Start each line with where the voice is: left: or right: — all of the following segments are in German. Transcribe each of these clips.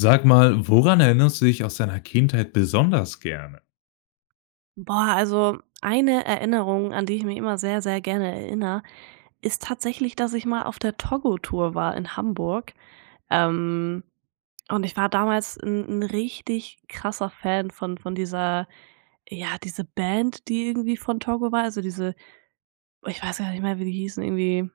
left: Sag mal, woran erinnerst du dich aus deiner Kindheit besonders gerne?
right: Boah, also eine Erinnerung, an die ich mich immer sehr, sehr gerne erinnere, ist tatsächlich, dass ich mal auf der Togo-Tour war in Hamburg. Ähm, und ich war damals ein 'n richtig krasser Fan von dieser ja, diese Band, die irgendwie von Togo war, also diese ich weiß gar nicht mehr, wie die hießen, irgendwie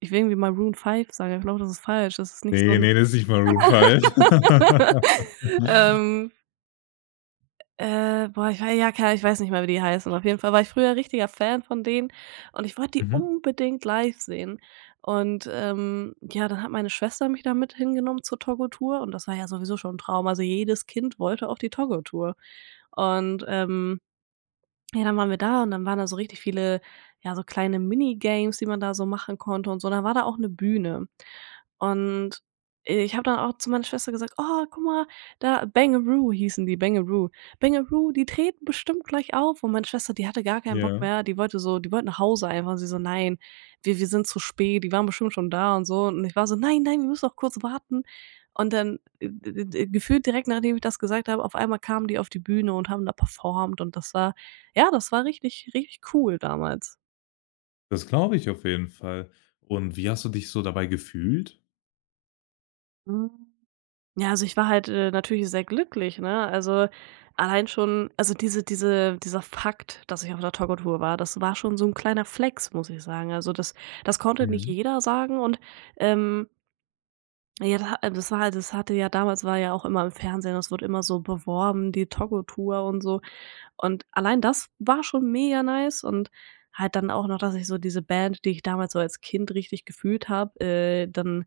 right: ich will irgendwie mal Maroon 5 sagen, aber ich glaube, das ist falsch. Das ist nicht so
left: Ne,
right: ein
left: ne, das ist nicht Maroon 5.
right: ähm boah, ich wei ja, keine ich weiß nicht mehr, wie die heißen. Auf jeden Fall war ich früher richtiger Fan von denen und ich wollte die
left: Mhm.
right: unbedingt live sehen. Ja, dann hat meine Schwester mich da mit hingenommen zur Togo-Tour und das war ja sowieso schon ein Traum. Also, jedes Kind wollte auf die Togo-Tour. Und, ähm ja, dann waren wir da und dann waren da so richtig viele, ja, so kleine Minigames, die man da so machen konnte und so. Und dann war da auch eine Bühne. Und ich habe dann auch zu meiner Schwester gesagt: „Oh, guck mal, da.“ Bangaroo hießen die, Bangaroo. „Bangaroo, die treten bestimmt gleich auf.“ Und meine Schwester, die hatte gar keinen Bock
left: Ja.
right: mehr. Die wollte nach Hause einfach. Und sie so: „Nein, wir sind zu spät. Die waren bestimmt schon da und so.“ Und ich war so: „Nein, nein, wir müssen noch kurz warten.“ Und dann d d gefühlt direkt, nachdem ich das gesagt habe, auf einmal kamen die auf die Bühne und haben da performt und das war ja, das war richtig richtig cool damals.
left: Das glaube ich auf jeden Fall. Und wie hast du dich so dabei gefühlt?
right: Mhm. Ja, also ich war halt, natürlich sehr glücklich, ne? Also, allein schon also dieser Fakt, dass ich auf der Togo-Tour war, das war schon so ein kleiner Flex, muss ich sagen. Also, das konnte nicht
left: Mhm.
right: jeder sagen und, ähm, ja, da das war halt das hatte ja damals war ja auch immer im Fernsehen, das wird immer so beworben, die Togo-Tour und so. Und allein das war schon mega nice und halt dann auch noch, dass ich so diese Band, die ich damals so als Kind richtig gefühlt habe, dann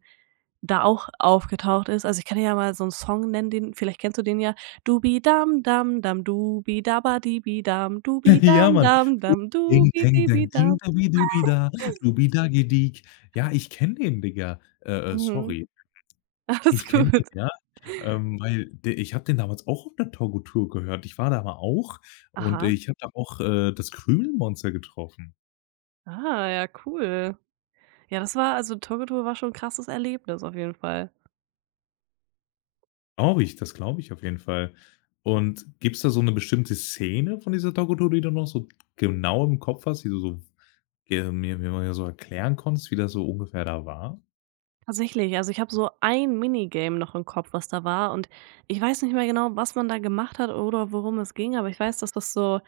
right: da auch aufgetaucht ist. Also, ich kann dir ja mal so einen Song nennen, den vielleicht kennst du den ja. Dubidam dam dam dubidabadibidam
left: Ja,
right: dubidam
left: Mann.
right: dam dubi dam
left: Ding, dang, dang, ding,
right: dubidibidam.
left: dabidubi-da, dubi-dagi-dig. Ja, ich kenne den, Digga.
right: Mhm.
left: Sorry.
right: Alles
left: Ich kenne den,
right: gut.
left: ja, weil de ich habe den damals auch auf der Togo-Tour gehört. Ich war da mal auch und
right: Aha.
left: ich habe da auch, das Krümelmonster getroffen.
right: Ah, ja, cool. Ja, das war also Togo Tour war schon 'n krasses Erlebnis auf jeden Fall.
left: Glaube ich, das glaube ich auf jeden Fall. Und gibt's da so 'ne bestimmte Szene von dieser Doku, die du noch so genau im Kopf hast, die du so ge mir mir mal so erklären konntest, wie das so ungefähr da war?
right: Tatsächlich, also ich habe so ein Minigame noch im Kopf, was da war und ich weiß nicht mehr genau, was man da gemacht hat oder worum es ging, aber ich weiß, dass das so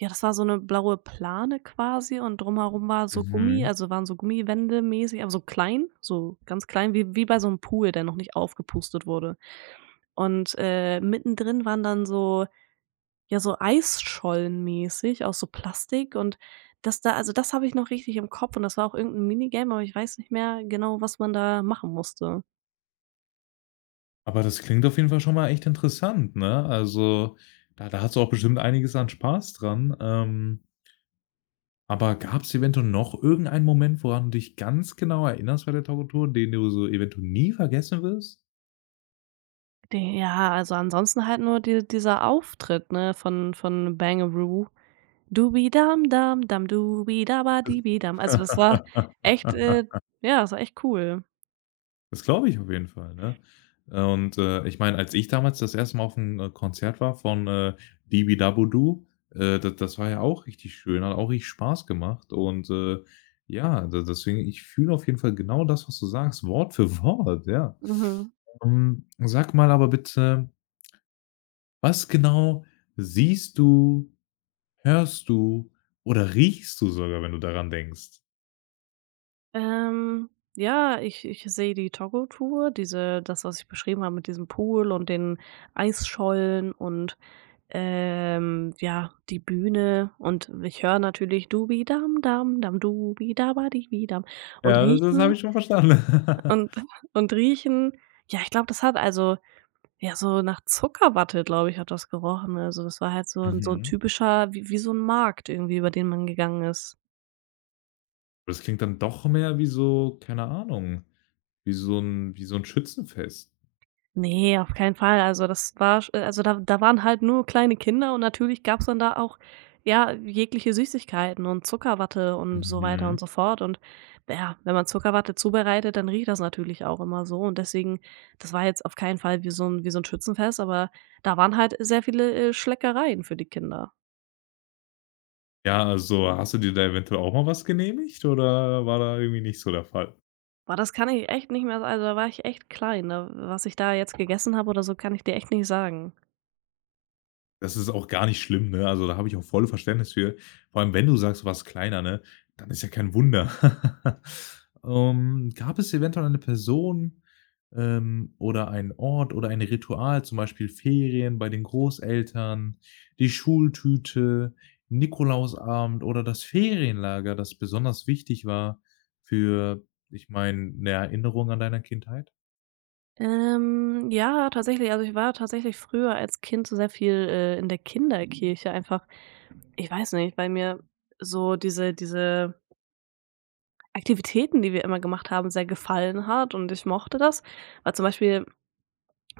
right: ja, das war so eine blaue Plane quasi und drumherum war so Gummi
left: Mhm.
right: also waren so Gummiwände mäßig, aber so klein, so ganz klein, wie bei so einem Pool, der noch nicht aufgepustet wurde. Und, mittendrin waren dann so ja, so Eisschollen mäßig aus so Plastik und das da also das habe ich noch richtig im Kopf und das war auch irgendein Minigame, aber ich weiß nicht mehr genau, was man da machen musste.
left: Aber das klingt auf jeden Fall schon mal echt interessant, ne? Also, da hast du auch bestimmt einiges an Spaß dran. Aber gab's eventuell noch irgendeinen Moment, woran du dich ganz genau erinnerst bei der Doku, den du so eventuell nie vergessen wirst?
right: De Ja, also ansonsten halt nur dieser Auftritt, ne, von Bangaroo. Dubi dam dam dam dubi dabadibi dam. Also, das war echt, ja, das war echt cool.
left: Das glaube ich auf jeden Fall, ne? Und, ich meine, als ich damals das erste Mal auf 'n, Konzert war von, Dibi Dabo da das war ja auch richtig schön, hat auch richtig Spaß gemacht und, ja, de deswegen ich fühle auf jeden Fall genau das, was du sagst, Wort für Wort, ja.
right: Mhm.
left: Sag mal aber bitte, was genau siehst du, hörst du oder riechst du sogar, wenn du daran denkst?
right: Ähm, ja, ich sehe die Togo-Tour, diese das, was ich beschrieben habe mit diesem Pool und den Eisschollen und, ja, die Bühne und ich höre natürlich Dubi dam dam dam dubi dabadibi dam und
left: Ja, das habe
right: riechen
left: ich schon verstanden.
right: Und und riechen. Ja, ich glaube, das hat also ja, so nach Zuckerwatte, glaube ich, hat das gerochen. Also, das war halt so 'n
left: Mhm.
right: typischer wie so 'n Markt irgendwie, über den man gegangen ist.
left: Das klingt dann doch mehr wie so, keine Ahnung, wie so 'n Schützenfest.
right: Ne, auf keinen Fall. Also, das war sch also, da waren halt nur kleine Kinder und natürlich gab's dann da auch, ja, jegliche Süßigkeiten und Zuckerwatte und so weiter
left: Mhm.
right: und so fort. Und ja, wenn man Zuckerwatte zubereitet, dann riecht das natürlich auch immer so. Und deswegen, das war jetzt auf keinen Fall wie so 'n Schützenfest, aber da waren halt sehr viele, Schleckereien für die Kinder.
left: Ja, also, hast du dir da eventuell auch mal was genehmigt oder war da irgendwie nicht so der Fall?
right: Boah, das kann ich echt nicht mehr, also, da war ich echt klein. Da was ich da jetzt gegessen habe oder so, kann ich dir echt nicht sagen.
left: Das ist auch gar nicht schlimm, ne? Also, da habe ich auch voll Verständnis für. Vor allem, wenn du sagst, du warst kleiner, ne, dann ist ja kein Wunder. Gab es eventuell eine Person, oder einen Ort oder ein Ritual, zum Beispiel Ferien bei den Großeltern, die Schultüte, Nikolausabend oder das Ferienlager, das besonders wichtig war für ich meine, eine Erinnerung an deiner Kindheit?
right: Ja, tatsächlich. Also, ich war tatsächlich früher als Kind so sehr viel, in der Kinderkirche einfach. Ich weiß nicht, weil mir so diese Aktivitäten, die wir immer gemacht haben, sehr gefallen hat und ich mochte das. Weil zum Beispiel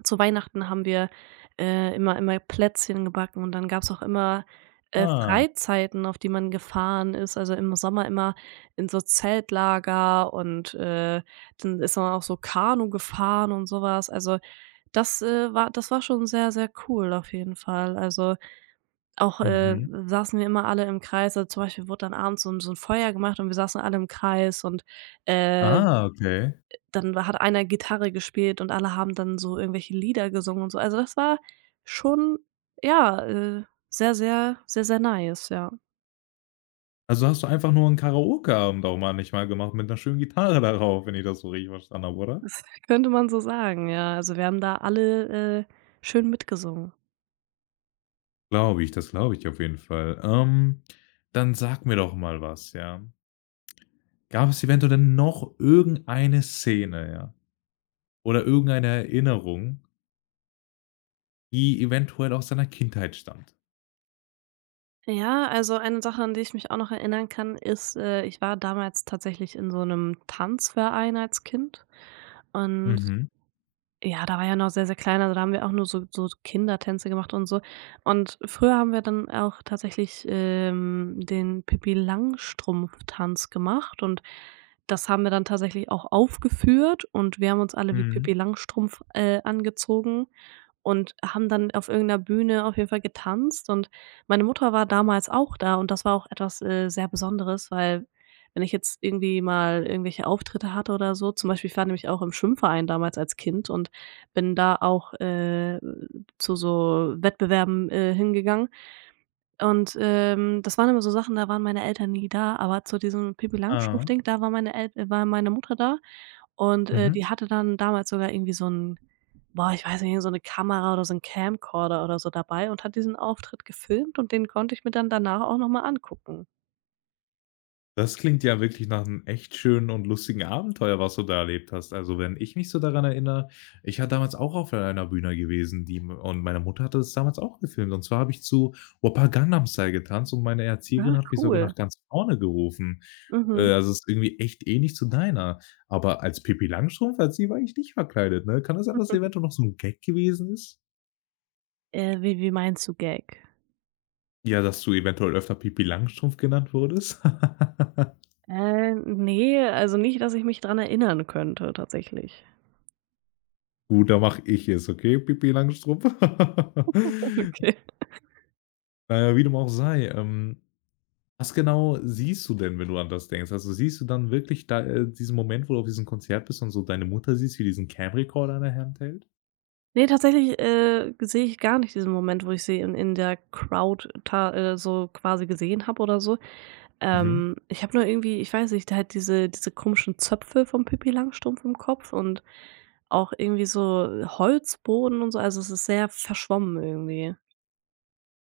right: zu Weihnachten haben wir, immer Plätzchen gebacken und dann gab's auch immer,
left: Ah.
right: Freizeiten, auf die man gefahren ist. Also, im Sommer immer in so Zeltlager und, dann ist man auch so Kanu gefahren und sowas. Also das war schon sehr, sehr cool auf jeden Fall. Also, auch,
left: Mhm.
right: saßen wir immer alle im Kreis. Also, zum Beispiel wurde dann abends so ein so 'n Feuer gemacht und wir saßen alle im Kreis und, äh,
left: Ah, okay.
right: dann hat einer Gitarre gespielt und alle haben dann so irgendwelche Lieder gesungen und so. Also, das war schon, ja, sehr, sehr nice, ja.
left: Also, hast du einfach nur 'n Karaoke-Abend auch manchmal gemacht mit 'ner schönen Gitarre darauf, wenn ich das so richtig verstanden habe, oder?
right: Könnte man so sagen, ja. Also, wir haben da alle, schön mitgesungen.
left: Glaube ich, das glaube ich auf jeden Fall. Dann sag mir doch mal was, ja. Gab es eventuell denn noch irgendeine Szene, ja, oder irgendeine Erinnerung, die eventuell aus deiner Kindheit stammt?
right: Ja, also eine Sache, an die ich mich auch noch erinnern kann, ist, ich war damals tatsächlich in so einem Tanzverein als Kind und
left: Mhm.
right: ja, da war ja noch sehr, sehr klein, also da haben wir auch nur so so Kindertänze gemacht und so. Und früher haben wir dann auch tatsächlich, den Pippi-Langstrumpf-Tanz gemacht und das haben wir dann tatsächlich auch aufgeführt und wir haben uns alle wie Pippi
left: Mhm.
right: Langstrumpf, angezogen und haben dann auf irgendeiner Bühne auf jeden Fall getanzt und meine Mutter war damals auch da und das war auch etwas, sehr Besonderes, weil wenn ich jetzt irgendwie mal irgendwelche Auftritte hatte oder so zum Beispiel ich war nämlich auch im Schwimmverein damals als Kind und bin da auch, zu so Wettbewerben, hingegangen und, das waren immer so Sachen, da waren meine Eltern nie da, aber zu diesem Pippi
left: Ah.
right: Langstrumpf-Ding, da war meine El war meine Mutter da und,
left: Mhm.
right: die hatte dann damals sogar irgendwie so ein, boah, ich weiß nicht, so eine Kamera oder so ein Camcorder oder so dabei und hat diesen Auftritt gefilmt und den konnte ich mir dann danach auch noch mal angucken.
left: Das klingt ja wirklich nach einem echt schönen und lustigen Abenteuer, was du da erlebt hast. Also, wenn ich mich so daran erinnere, ich war damals auch auf einer Bühne gewesen, die und meine Mutter hatte es damals auch gefilmt. Und zwar habe ich zu Oppa Gangnam Style getanzt und meine Erzieherin
right: Ah,
left: hat mich sogar
right: cool.
left: nach ganz vorne gerufen.
right: Mhm.
left: Also, es ist irgendwie echt ähnlich zu deiner. Aber als Pippi Langstrumpf, als sie war ich nicht verkleidet, ne? Kann das sein, dass das eventuell noch so 'n Gag gewesen ist?
right: Wie meinst du Gag?
left: Ja, dass du eventuell öfter Pippi Langstrumpf genannt wurdest?
right: Ne, also nicht, dass ich mich dran erinnern könnte tatsächlich.
left: Gut, da mache ich es, okay, Pipi Langstrumpf.
right: Okay.
left: Naja, wie dem auch sei, was genau siehst du denn, wenn du an das denkst? Also, siehst du dann wirklich da diesen Moment, wo du auf diesem Konzert bist und so deine Mutter siehst, wie diesen Camcorder in der Hand hält?
right: Ne, tatsächlich, sehe ich gar nicht diesen Moment, wo ich sie in der Crowd ta so quasi gesehen habe oder so.
left: Mhm.
right: Ich habe nur irgendwie ich weiß nicht, halt diese komischen Zöpfe vom Pippi Langstrumpf im Kopf und auch irgendwie so Holzboden und so. Also, es ist sehr verschwommen irgendwie.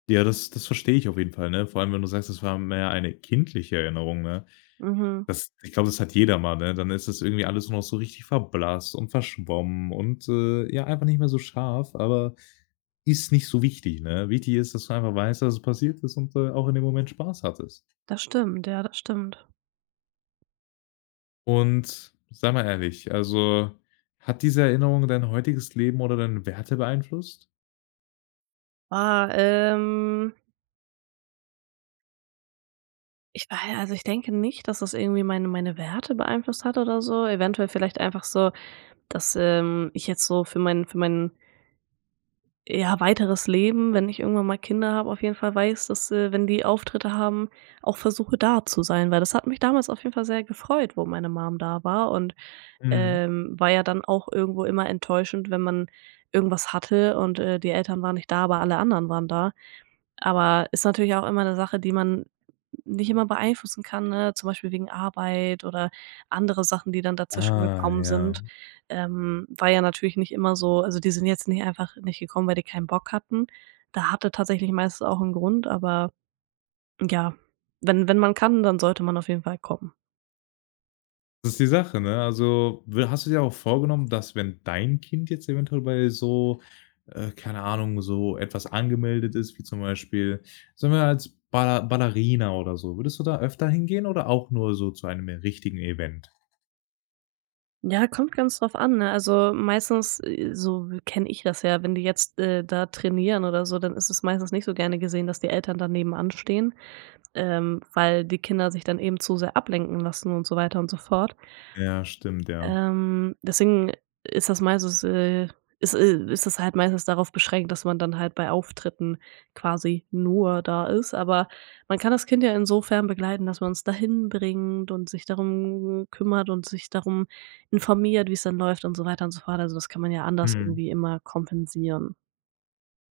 left: Ja, das verstehe ich auf jeden Fall, ne? Vor allem, wenn du sagst, das war mehr eine kindliche Erinnerung, ne?
right: Mhm.
left: Das ich glaube, das hat jeder mal, ne? Dann ist das irgendwie alles nur noch so richtig verblasst und verschwommen und, ja, einfach nicht mehr so scharf, aber ist nicht so wichtig, ne? Wichtig ist, dass du einfach weißt, dass es passiert ist und, auch in dem Moment Spaß hattest.
right: Das stimmt, ja, das stimmt.
left: Und sei mal ehrlich, also, hat diese Erinnerung dein heutiges Leben oder deine Werte beeinflusst?
right: Ah, ähm, Ich weiß, also, ich denke nicht, dass das irgendwie meine Werte beeinflusst hat oder so. Eventuell vielleicht einfach so, dass, ich jetzt so für meinen ja, weiteres Leben, wenn ich irgendwann mal Kinder habe, auf jeden Fall weiß, dass, wenn die Auftritte haben, auch versuche, da zu sein, weil das hat mich damals auf jeden Fall sehr gefreut, wo meine Mom da war und,
left: Mhm.
right: war ja dann auch irgendwo immer enttäuschend, wenn man irgendwas hatte und, die Eltern waren nicht da, aber alle anderen waren da. Aber ist natürlich auch immer eine Sache, die man nicht immer beeinflussen kann, ne? Zum Beispiel wegen Arbeit oder andere Sachen, die dann dazwischen
left: Ah,
right: gekommen
left: ja.
right: sind. War ja natürlich nicht immer so, also, die sind jetzt nicht einfach nicht gekommen, weil die keinen Bock hatten. Da hatte tatsächlich meistens auch 'n Grund, aber ja, wenn man kann, dann sollte man auf jeden Fall kommen.
left: Das ist die Sache, ne? Also, w hast du dir auch vorgenommen, dass, wenn dein Kind jetzt eventuell bei so, keine Ahnung, so etwas angemeldet ist, wie zum Beispiel, sagen wir als Ballerina oder so, würdest du da öfter hingehen oder auch nur so zu einem richtigen Event?
right: Ja, kommt ganz drauf an, ne? Also, meistens, so kenne ich das ja, wenn die jetzt, da trainieren oder so, dann ist es meistens nicht so gerne gesehen, dass die Eltern da nebenan stehen. Weil die Kinder sich dann eben zu sehr ablenken lassen und so weiter und so fort.
left: Ja, stimmt, ja.
right: Deswegen ist das meistens, äh ist ist das halt meistens darauf beschränkt, dass man dann halt bei Auftritten quasi nur da ist. Aber man kann das Kind ja insofern begleiten, dass man man's dahin bringt und sich darum kümmert und sich darum informiert, wie es dann läuft und so weiter und so fort. Also, das kann man ja anders
left: Mhm.
right: irgendwie immer kompensieren.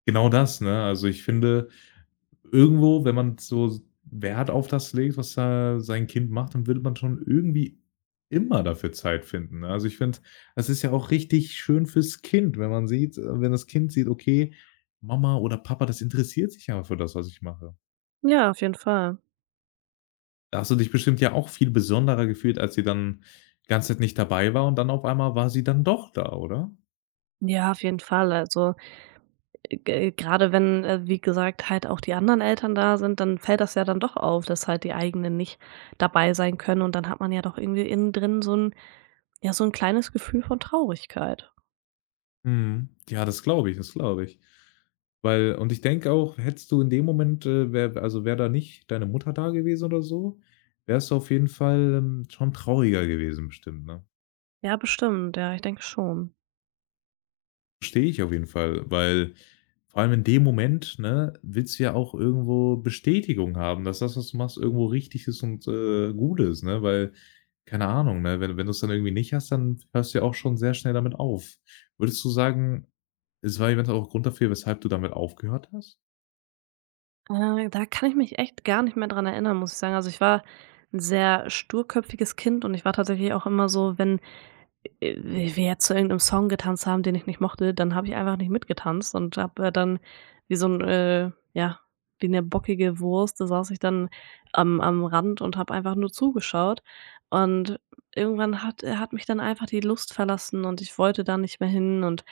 left: Genau das, ne? Also, ich finde, irgendwo, wenn man so Wert auf das legt, was da sein Kind macht, dann würde man schon irgendwie immer dafür Zeit finden, ne? Also, ich finde, das ist ja auch richtig schön fürs Kind, wenn man sieht wenn das Kind sieht: „Okay, Mama oder Papa, das interessiert sich ja für das, was ich mache.“
right: Ja, auf jeden Fall.
left: Da hast du dich bestimmt ja auch viel besonderer gefühlt, als sie dann die ganze Zeit nicht dabei war und dann auf einmal war sie dann doch da, oder?
right: Ja, auf jeden Fall. Also G gerade wenn, wie gesagt, halt auch die anderen Eltern da sind, dann fällt das ja dann doch auf, dass halt die eigenen nicht dabei sein können und dann hat man ja doch irgendwie innen drin so ein ja, so ein kleines Gefühl von Traurigkeit.
left: Mhm. Ja, das glaube ich, das glaube ich. Weil und ich denke auch, hättest du in dem Moment, wär also wäre da nicht deine Mutter da gewesen oder so, wärst du auf jeden Fall, schon trauriger gewesen bestimmt, ne?
right: Ja, bestimmt, ja, ich denke schon.
left: Verstehe ich auf jeden Fall, weil vor allem in dem Moment, ne, willst du ja auch irgendwo Bestätigung haben, dass das, was du machst, irgendwo richtig ist und, gut ist, ne? Weil, keine Ahnung, ne, wenn du es dann irgendwie nicht hast, dann hörst du ja auch schon sehr schnell damit auf. Würdest du sagen, es war eventuell auch Grund dafür, weshalb du damit aufgehört hast?
right: Da kann ich mich echt gar nicht mehr dran erinnern, muss ich sagen. Also, ich war 'n sehr sturköpfiges Kind und ich war tatsächlich auch immer so, wenn Äh, wir jetzt zu irgendeinem Song getanzt haben, den ich nicht mochte, dann habe ich einfach nicht mitgetanzt und habe, dann wie so 'n ja, wie 'ne bockige Wurst, da saß ich dann am Rand und habe einfach nur zugeschaut. Und irgendwann hat mich dann einfach die Lust verlassen und ich wollte da nicht mehr hin und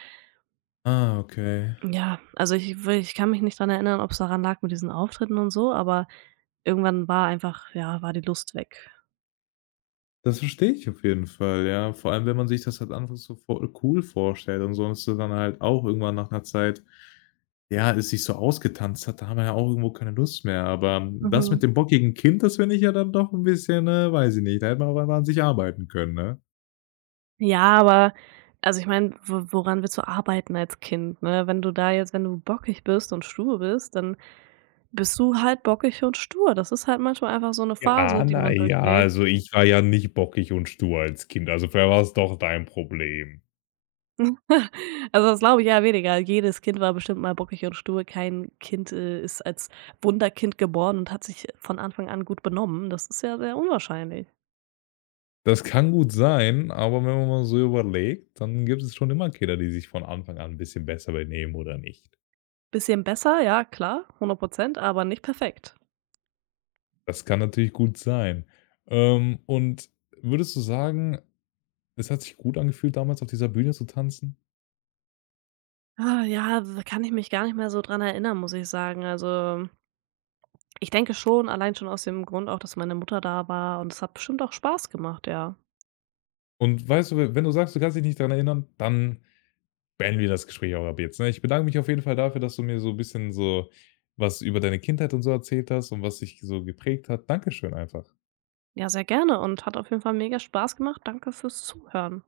left: Ah, okay.
right: ja, also, ich kann mich nicht dran erinnern, ob es daran lag mit diesen Auftritten und so, aber irgendwann war einfach ja, war die Lust weg.
left: Das verstehe ich auf jeden Fall, ja. Vor allem, wenn man sich das halt anfangs so vor cool vorstellt und sonst so dann halt auch irgendwann nach einer Zeit ja, es sich so ausgetanzt hat, da haben wir ja auch irgendwo keine Lust mehr. Aber das mit
right: Mhm.
left: dem bockigen Kind, das finde ich ja dann doch ein bisschen, weiß ich nicht, da hätte man auch einfach an sich arbeiten können, ne?
right: Ja, aber also ich meine, wo woran willst du arbeiten als Kind, ne? Wenn du da jetzt wenn du bockig bist und stur bist, dann bist du halt bockig und stur. Das ist halt manchmal einfach so eine
left: Ja,
right: Phase, die
left: na
right: man
left: ja, also
right: durchlebt.
left: ich war ja nicht bockig und stur als Kind, also vielleicht war es doch dein Problem.
right: Also, das glaube ich ja weniger. Jedes Kind war bestimmt mal bockig und stur. Kein Kind, ist als Wunderkind geboren und hat sich von Anfang an gut benommen. Das ist ja sehr unwahrscheinlich.
left: Das kann gut sein, aber wenn man mal so überlegt, dann gibt es schon immer Kinder, die sich von Anfang an ein bisschen besser benehmen oder nicht.
right: Bisschen besser, ja klar, 100%, aber nicht perfekt.
left: Das kann natürlich gut sein. Und würdest du sagen, es hat sich gut angefühlt, damals auf dieser Bühne zu tanzen?
right: Ah, ja, w Kann ich mich gar nicht mehr so dran erinnern, muss ich sagen. Also ich denke schon, allein schon aus dem Grund auch, dass meine Mutter da war und es hat bestimmt auch Spaß gemacht, ja.
left: Und weißt du, we wenn du sagst, du kannst dich nicht daran erinnern, dann beenden wir das Gespräch auch ab jetzt, ne? Ich bedanke mich auf jeden Fall dafür, dass du mir so 'n bisschen so was über deine Kindheit und so erzählt hast und was dich so geprägt hat. Dankeschön einfach.
right: Ja, sehr gerne und hat auf jeden Fall mega Spaß gemacht. Danke fürs Zuhören.